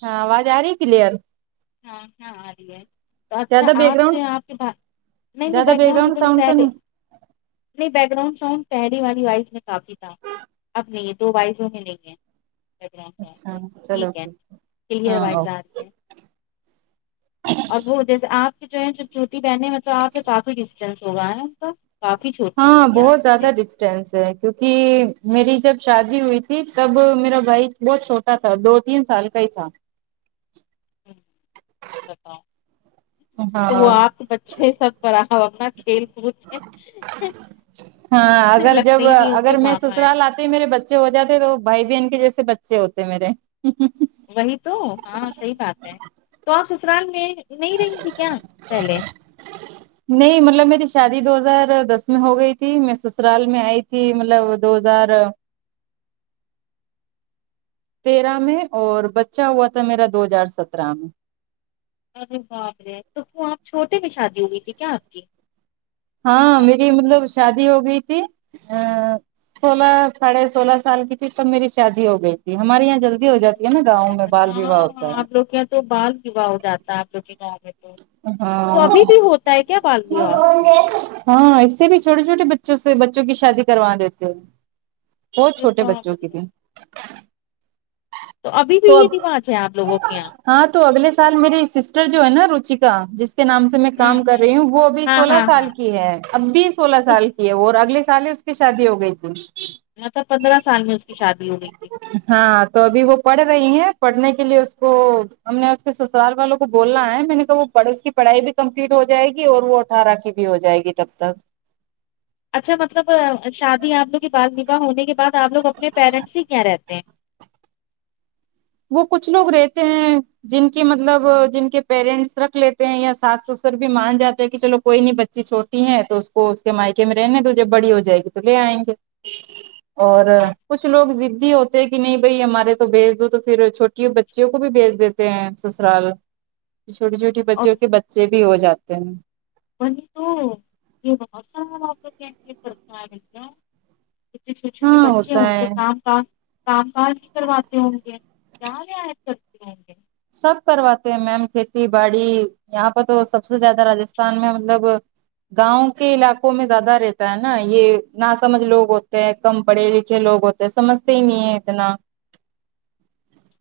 ہاں آواز آ رہی ہے کلیئر ہاں ہاں آ رہی ہے تو اچھا زیادہ بیک آپ گراؤنڈ سے آپ کے بعد نہیں نہیں زیادہ بیک گراؤنڈ ب [unintelligible] کل ساؤنڈ تو پہلے نہیں نہیں بیک گراؤنڈ ساؤنڈ پہلی والی وائز میں کافی تھا اب نہیں ہے دو وائیسوں میں نہیں ہے اچھا چلو ٹھیک ہے کلیر ہاں وائز اوکے۔ آ رہی ہے اور وہ جیسے آپ کے جو ہے چوٹی بہن ہے مطلب آپ سے کافی ڈسٹینس ہوگا یہاںپر کافی چھو ہاں بہت زیادہ ڈس چائنسے کیونکی میری جب شادی ہوئی تھی تب میرا بھائی بہت چھوٹا تھا دو تین سال کا ہی تھا [inaudible] تو وہ ہاں آپ کے بچے سب کرا اپنا کھیل کود ہاں اگر لگتے جب ہی نہیں ہو کہ اگر میں ماما ہے سسرال میرے بچے ہو جاتے تو بھائی بہن کے جیسے بچے ہوتے میرے وہی تو ہاں صحیح بات ہے تو آپ سسرال میں نہیں رہینگی کیا پہلے نہیں ملب میری شادی دو ہزار دس میں ہو گئی تھی میں سسرال میں آئی تھی ملب دو ہزار تیرہ میں اور بچہ ہوا تھا میرا دو ہزار سترہ میں ارے باپرے تو تو آپ چھوٹے میں شادی ہوگی تھی کیا آپ کی ایک ہاں دم میری مطلب شادی ہو گئی تھی ا سولہ ساڑھے سولہ سال کی تھی تب میری شادی ہو گئی تھی ہمارے یہاں جلدی ہو جاتی ہے نا ارے گاؤں باپ میں رے بال وواہ ہوتا ہاں ہے آپ لوگ کے یہاں تو بال وواہ ہو جاتا ہے آ [unintelligible] لوگ کے گاؤں میں تو تو ہاں ابھی بھی ہوتا ہے کیا بال وواہ ہاں اس سے بھی چھوٹے چھوٹے بچوں سے بچوں کی شادی کروا دیتے ہیں بہت ارے چھوٹے باپ بچوں کے رے بل تو ابھی بھی یہ رواج ہے آپ لوگوں کے یہاں ہاں تو اگلے سال میری سسٹر جو ہے نا روچیکا جس کے نام سے میں کام کر رہی ہوں وہ بھی ہاں سولہ ہاں سال ہاں کی کی ہے اب بھی سولہ سال اس کی ہے وہ اور اگلے سال ہی اس کی شادی ہو گئی تھی یہاں تو پندرہ سال میں اس کی شادی ہو گئی تھی ہاں تو ابھی وہ پڑھ رہی ہیں پڑھنے کے لیے اس کو ہم نے اس کے سرال والوں کو بولنا ہے میں نے کہا وہ پڑوس کی پڑھائی بھی کمپلیٹ ہو جائے گی اور وہ اٹھارہ کی بھی ہو جائے گی تب تک اچھا مطلب شادی آپ لوگ کے بال ویوہ ہونے کے بعد آپ لوگ اپنے پیرنٹس ہی کیا رہتے ہیں وہ کچھ لوگ رہتے ہیں جن کے مطلب جن کے پیرنٹس رکھ لیتے ہیں یا ساس سسر بھی مان جاتے ہیں کہ چلو کوئی نہیں بچی چھوٹ ٹی ہیں تو اس کو اس کے مائکے میں رہنے تو جب بڑی ہو جائے گی تو لے آئیں گے [unintelligible] اور کچھ لوگ ضدی ہوتے کہ نہیں بھائی ہمارے تو بیج دود پھر چھوٹی بچوں کو بھی بیج دیتے ہیں سسرال چھوٹی چھوٹی اور بچوں کے بچے بھی ہو جاتے ہیں بند تو یہا کرتا رہ ج چھوٹی چھوٹی ہاں بچے ہیں ہوتا ان سے ہے کام کام کام کاج ہی کرواتے ہوں گے کیا رعایت کرتے ہوں گے سب کرواتے ہیں میم کھیتی باڑی یہاں پر تو سب سے زیادہ رجستھان میں مطلب گاؤں کے علاقوں میں زیادہ رہتا ہے نا یہ نا سمجھ لوگ ہوتے ہیں کم پڑھے لکھے لوگ ہوتے تو سمجھتے ہی نہیں ہے اتنا [unintelligible]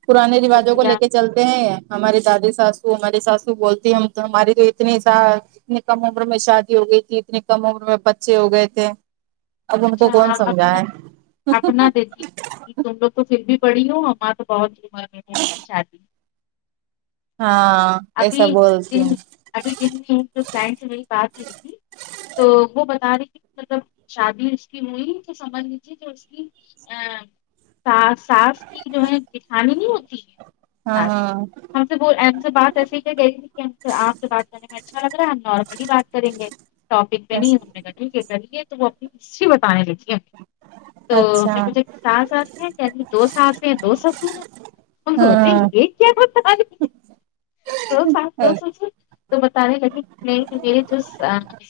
پرانے اگر رواجوں کو بولا لے کے چلتے ہیں ہماری دادی ساسو ہماری ساسو بولتی ہم تو ہماری تو اتنی س اتنی کم عمر میں شادی ہو گئی تھی اتنی کم عمر میں بچے ہو گئے تھے اب ان کو اچھا کون ہاں اپنا سمجھائے اپنا دیتی کہ تم لوگ تو پھر بھی پڑی ہو ہمار تو بہت ہیم میںٹ کی شادی ہاں ابھی ایسا بولتی دن ہیں ابھی دن میں فرینڈ سے میری بات ہوئی تھی تو وہ بتا رہی کہ مطلب شادی اس کی ہوئی تو سمجھ لیجیے جو اس کی ا ساس کی جو ہے جیٹھانی نہیں ہوتی ہے ہاں ا ہاں ہم سے بول رہے ہیں سے بات گئی کہ آپ سے بات کرنے میں اچھا لگ رہا ہے ہم نارملی بات کریں گے ٹاپک پہ نہیں ہم نے گٹل کے کر لی ہے تو وہ اپنی ہسٹری بتانے دھیے تو ہم نے اچھا مجھے سات ساتھ ہیں یعنی دو ساتس ہیں دو سسور ہیں تم سمجھ ہاں رہی ہو دو ساس دو سسر تو بتانے لگے کہ نہیں میرے جو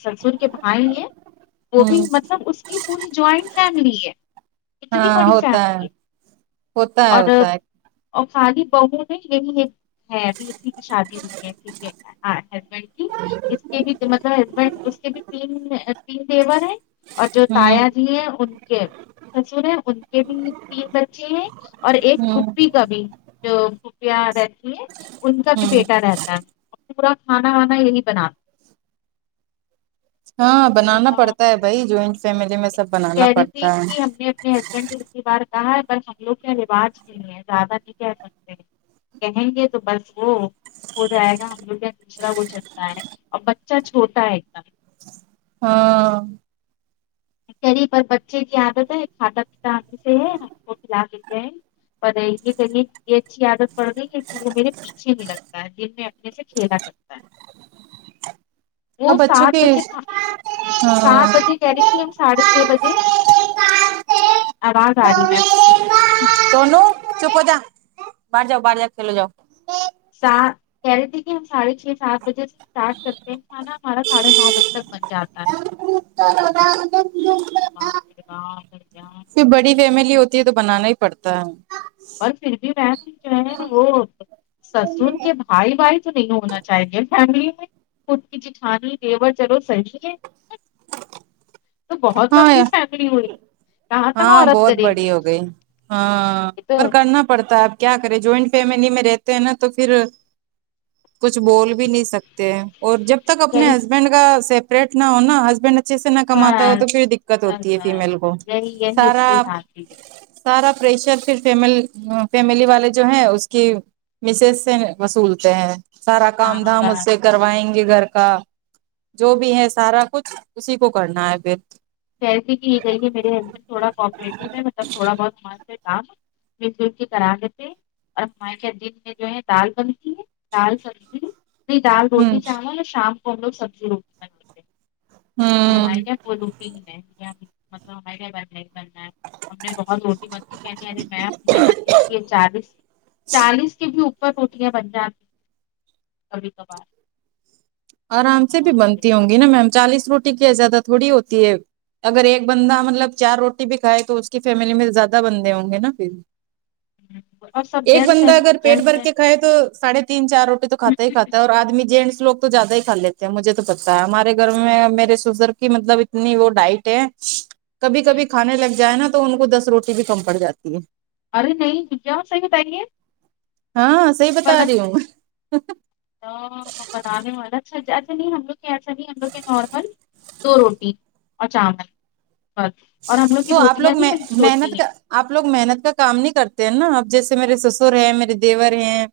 سسور کے بھائی ہیں وہ ہ بھی مطلب اس کی پوری جوائنٹ فیملی ہے اتنی ہاں بڑی ہوتا فیملی ہے ہوتا ہے اور ہوتا ہے اور خالی بہ میں یہی ہے ابھی اسی کی شادی ہو ہے ٹھیک ہے نہ ہسبنڈ کی اس کے بھی مطلب ہسبینڈ اس کے بھی تین تین دیور ہیں اور جو ہوں تایا جی ہیں ان کے سسر ہیں ان کے بھی تین بچے ہیں اور ایک ہوں کھپپی کبھی جو پھپیاں رہتی ہے ان کا بھی ہوں بیٹا رہتا ہے اور پورا کھانا وانا یہی بناتا ہاں ہے۔ ارے بنانا پڑتا باپ ہے رے بھائی جوائنٹ فیملی میں سب کہہ بنانا رہی تھی پڑتا ہے کہ ہم نے اپنے نے اتی بار کہا ہے بس ہم لوگ کے یہ رواج نہیں ہے زیادہ نہیں کہہ سکتے کہیں گے تو بس وہ ہو جائے گا ہم لگ دوسرا وہ چلتا ہے اور بچہ چھوٹا ہے ایک دم ہاں قری پر بچے کی عادت ہے کھاتا پیتا ہم سے ہے ہم کو کھلا لیتے ہیں اور یہ کہے یہ اچھی عادت پڑ گئی کہ میرے اچھے بھی لگتا ہے دن میں اپنے سے کھیلا کرتا ہے اب وہ بچوں سات کی بجے ک ہاں سات بجے کیری ساڑھے چھ بجے آواز آ رہی میں سونو چپ ہوجا باہر جاؤ باہر جاؤ کھیلو جاؤ س کہہ رہی تھی کہ ہم ساھے چھ سات بجے سے اسٹارٹ کرتے ہیں کھانا ہمارا ساڑھے نو بجے تک بن جاتا ہے [unintelligible] باپ رے باپ بڑی فیملی ہوتی ہے تو بنانا ہی پڑتا ہے اور پھر بھی وہ جو ہے وہ سسون کے بھائی بھائی تو نہیں ہونا چاہیے فیملی میں خود کی جٹھانی دیور چلو سحج ہے تو بہت زی ہاں شائیدری ہونی ہاں بہت بڑی ہو گئی ہاں یہ تو پر کرنا پڑتا ہے آپ کیا کرے جوائنٹ فیملی میں رہتے ہیں نا تو پھر کچھ بول بھی نہیں سکتے اور جب تک کہہ اپنے رہی، ہسبینڈ کا سیپریٹ نہ ہوناا ہسبینڈ اچھے سے نہ کماتا ہو تو بس پھر دقت بس ہوتی ہے بس فیمیل کو یہی یہی اس سارا کے ساتھ ہی سارا پریشر پھر فم فیملی والے جو ہیں اس کی مسز سے وصولتے ہیں سارا کام ہاں دھام اس بس سے کروائیں گے گھر کا جو بھی ہے سارا کچھ اسی کو کرنا ہے پھر کیسے کی یہ گئی ہے میرے ہسبینڈ تھوڑا کوپریٹیو ہے مطلب تھوڑا بہت م کام دیکھ دیکھ کی کرا دیتے اور مائ کیا دن میں جو ہے دال بنتی ہے دال سبزی نہیں دال روٹی ہوں چاول شام کو ہم لوگ سبزی روٹی بناتے ہیں آ ہوں کیا بولو ہے بانی مطلب ہم بن بننا ہے ہم نے بہت روٹی متی کہنی ارے میں یہ نہ پوچھیے چالیس چالیس کے بھی اوپر بھی بن جاتی ہےکبھی کبھار آرام سے بھی ہمارے لیے۔ بنتی ہوں گی نا میم چالیس روٹی کی زیادہ تھوڑی ہوتی ہے اگر ایک بندہ مطلب چار روٹی بھی کھائے تو اس کی فیملی میں زیادہ بندے ہوں گے نا پھر اور سب ایک جینس ہیں بندہ اگر پیٹ جینس بھر ہیں کے کھائے تو ساڑھے تین چار روٹی تو کھاتا ہی کھاتا ہے اور آدمی جینٹس لوگ تو زیادہ ہی کھا لیتے ہیں مجھے تو پتتا ہے ہمارے گھر میں میرے سزر کی مطلب اتنی وہ ڈائٹ ہے کبھی کبھی کھانے لگ جائے نا تو ان کو دس روٹی بھی کم پڑ جاتی ہے ارے نہیں کیا صحیح بتائیے ہاں صحیح بتا رہی ہوں تو بنانے والا اچھا ایسا نہیں ہم لوگ ایسا نہیں ہم لوگ کے نارمل دو روٹی اور چاول اور اور ہم لوگ کی تو آپ روٹیاں بھی میں ان کی ہوتی محنت کا ہیں آپ لوگ محنت کا کام نہیں کرتے ہیں نا اب جیسے میرے سسر ہیں میرے دیور ہیں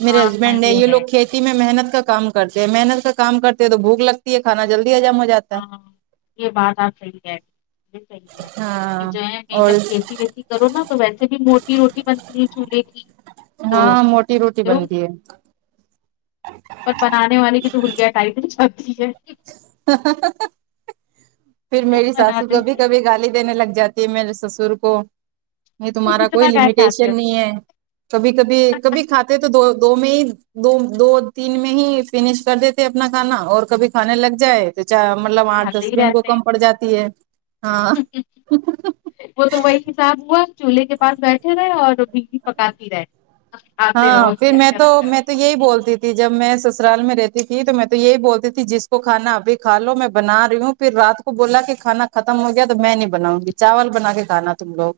میرے ہاں ہاں، ہسبینڈ نے یہ ہے لوگ میں محنت کام کرتے ہیں محنت کام کرتے ہیں تو بھوک لگتی ہے کانا جلدی اجم ہو جاتا ہے ہاں یہ بات آپ صحیح کہہ رہی صحیح کہے رہی ہے یہ ہاں جو ہے اور جب کھیتی کہتی کرو نا تو ویسے بھی موٹی روٹی بنتی ہے چولہے کی تو ہاں موٹی روٹی جو، بنتی ہے اور بنانے والے کی تولیا ٹائپ کی سبزی ہے پھر میری ساسو بناتے کبھی ہیں کبھی گالی دینے لگ جاتی ہے میرے سسر کو نہیں تو تمہارا کوئی اتنا کیا کھاتے ہو لمیٹیشن نہیں ہے کبھی کبھی کبھی کھاتے تو دو دو میں ہی دو دو تین میں ہی فینش کر دیتے اپنا کھانا اور کبھی کھانے لگ جائے تو مطلب آٹھ کھاتے دس ہی دن کو رہتے کم ہیں پڑ جاتی ہے ہاں وہ تو وہی حساب ہوا چولہے کے پاس بیٹھے رہے اور بیی پکاتی رہے کھاتے ہاں رہو پھر کیا میں تو گرم میں گرم تو یہی بولتی تھی کی جب میں سسرال میں رہتی تھی تو میں تو یہی بولتی تھی جس کو کھانا ابھی کالو میں بنا رہی ہوں پھر رات کو کو بولا کہ کھانا ختم ہو گیا تو میں نہیں بناؤں گی چاول بنا کے کھانا تم لوگ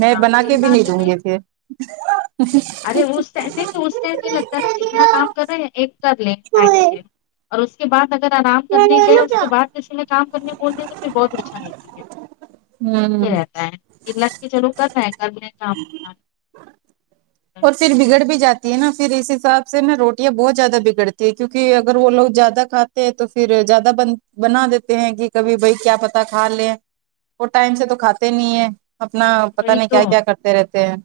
میں ہاں بنا صحیح کے بھی نہیں بات ہے دوں بھائی گی پھر ارے اس ٹائم نہیں تو اس ٹائم نہیں لگتا ہے نا جتنا کام کر رہے ہیں ایک کر لیں ٹائم سے اور اس کے بعد اگر آرام کرنے گئے اس کے پھر بعد کسی میں کام کرنے بولتے تو پھر بہت پریشانی ہوتی ہوں ہے کے لے کے چلو کرہے ہے کام اپنا اور بس پھر بگڑ بھی جاتے نا پھر اس حساب سے نا روٹیاں بہت زیادہ بگڑتی ہے کیونک اگر وہ لوگ زیادہ کھاتے تو پھر زیادہ بن بنا دیتے ہیں کہ کبھی بھائی کیا پتا کھا لے وہ ٹائم سے تو کھاتے نہیں ہیں اپنا پتہ وہی نہیں تو کیا کیا کرتے رہتے ہیں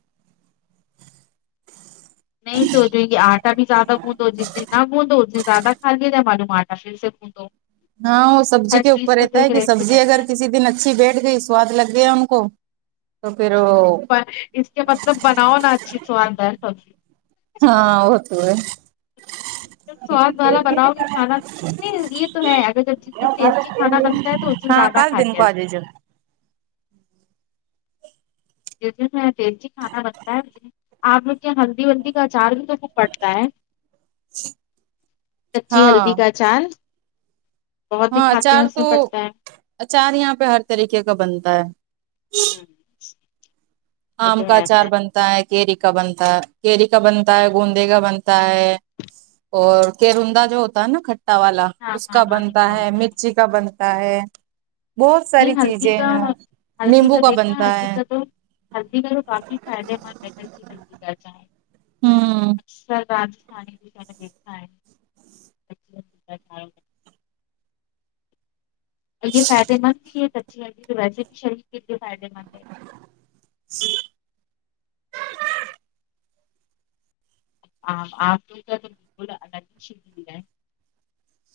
نہیں تو جوو کہ آٹا بھی زیادہ گوندو جسے نہ گوندو اسے زیادہ کھا لیا جاۓ معلوم آٹا [unintelligible] ہاں وہ سبزی ہر کے چیز اوپر کا تو رہتا ہے ایک کہ ریشو سبزی رہتا اگر ہے کسی دن اچھی بیٹھ گئی سواد لگ گیا ان کو تو پھر پر اس کے مطلب بناؤ نا اچھی سواد ہے سبزی ہاں وہ تو ہے سواد والا بناؤ گے کھانا نہیں یہ تو ہے اگر جتنی ٹیسٹی کھانا بنتا ہے تو ہاں زیادہ کل کھا دن لیا کو آ جائیے جس دن ٹیسٹی کھانا بنتا ہے آپ لوگ کے یہاں ہلدی ولدی کا اچار بھی تو پڑتا ہے کچی ہاں ہلدی کا اچار بہت ہاں دکھاتے ہیں اچار اس سے تو پڑتا ہے اچار یہاں پہ ہر طریقے کا بنتا ہے ہمم آم کا اچار بنتا ہے کیری کا بنتا ہے کیری کا بنتا ہے گوندے کا بنتا ہے اور کیرندا جو ہوتا ہے نا کھٹا والا ہاں اس ہاں کا ہاں بنتا دکھاؤں۔ ہے مرچی کا بنتا ہے بہت ساری نہیں ہلدی چیزیں کا ہیں ہلدی نیمبو کا دیکھنا بنتا ہلدی ہے کا تو ہلدی کا تو کافی فائدے مند ہے کچی ہلدی کا جو ہوں اکثر رات [unintelligible] یہ فائدے مند بھی ہے کچی ہلدی کی تو ویسے بھی شریر کے لیے فائدہ مند ہے [inaudible] [unintelligible]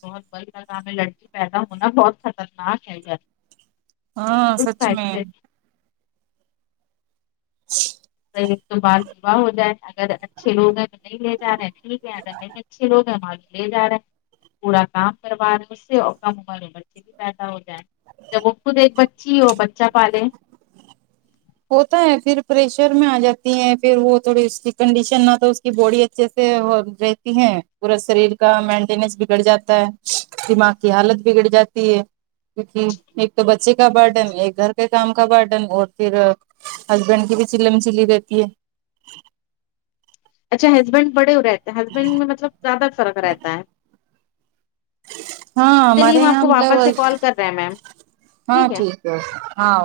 بہت صبر کا کام ہے لڑکی پیدا ہونا بہت خطرناک ہے لڑ ہاں سچ میں ایک تو بال وواہ ہو جائے اگر اچھے لوگ ہیں تو نہیں لۓ جا رہے ہیں ٹھیک ہے اگر نہیں اچھے لوگ ہیں ما لے جا رہے ہیں پورا کام کروا رہے ہیں اس سے اور کم امر میں بچے بھی پیدا ہو جاے جب وہ خود ایک بچی وہ بچہ پالے ہوتا ہے پھر پریشر میں آ جاتی ہیں پھر وہ تھوڑی اس کی کنڈیشن نہ تو کی باڈی اچھے سے رہتی ہے پورا شریر کا مینٹیننس بگڑ جاتا ہے دماغ کی حالت بگڑ جاتی ہے کیونکہ ایک تو بچے کا برڈن ایک گھر کے کام کا برڈن اور پھر ہسبینڈ کی بھی چیلم چلی رہتی ہے اچھا ہسبینڈ بڑے رہتے ہیں ہسبینڈ میں مطلب زیادہ فرق رہتا ہے ہاں چلیے ہمارے آپ یہاں کو ہم واپس سے لوگ کال کر رہے ہیں میم ہاں ٹھیک ہے ہاں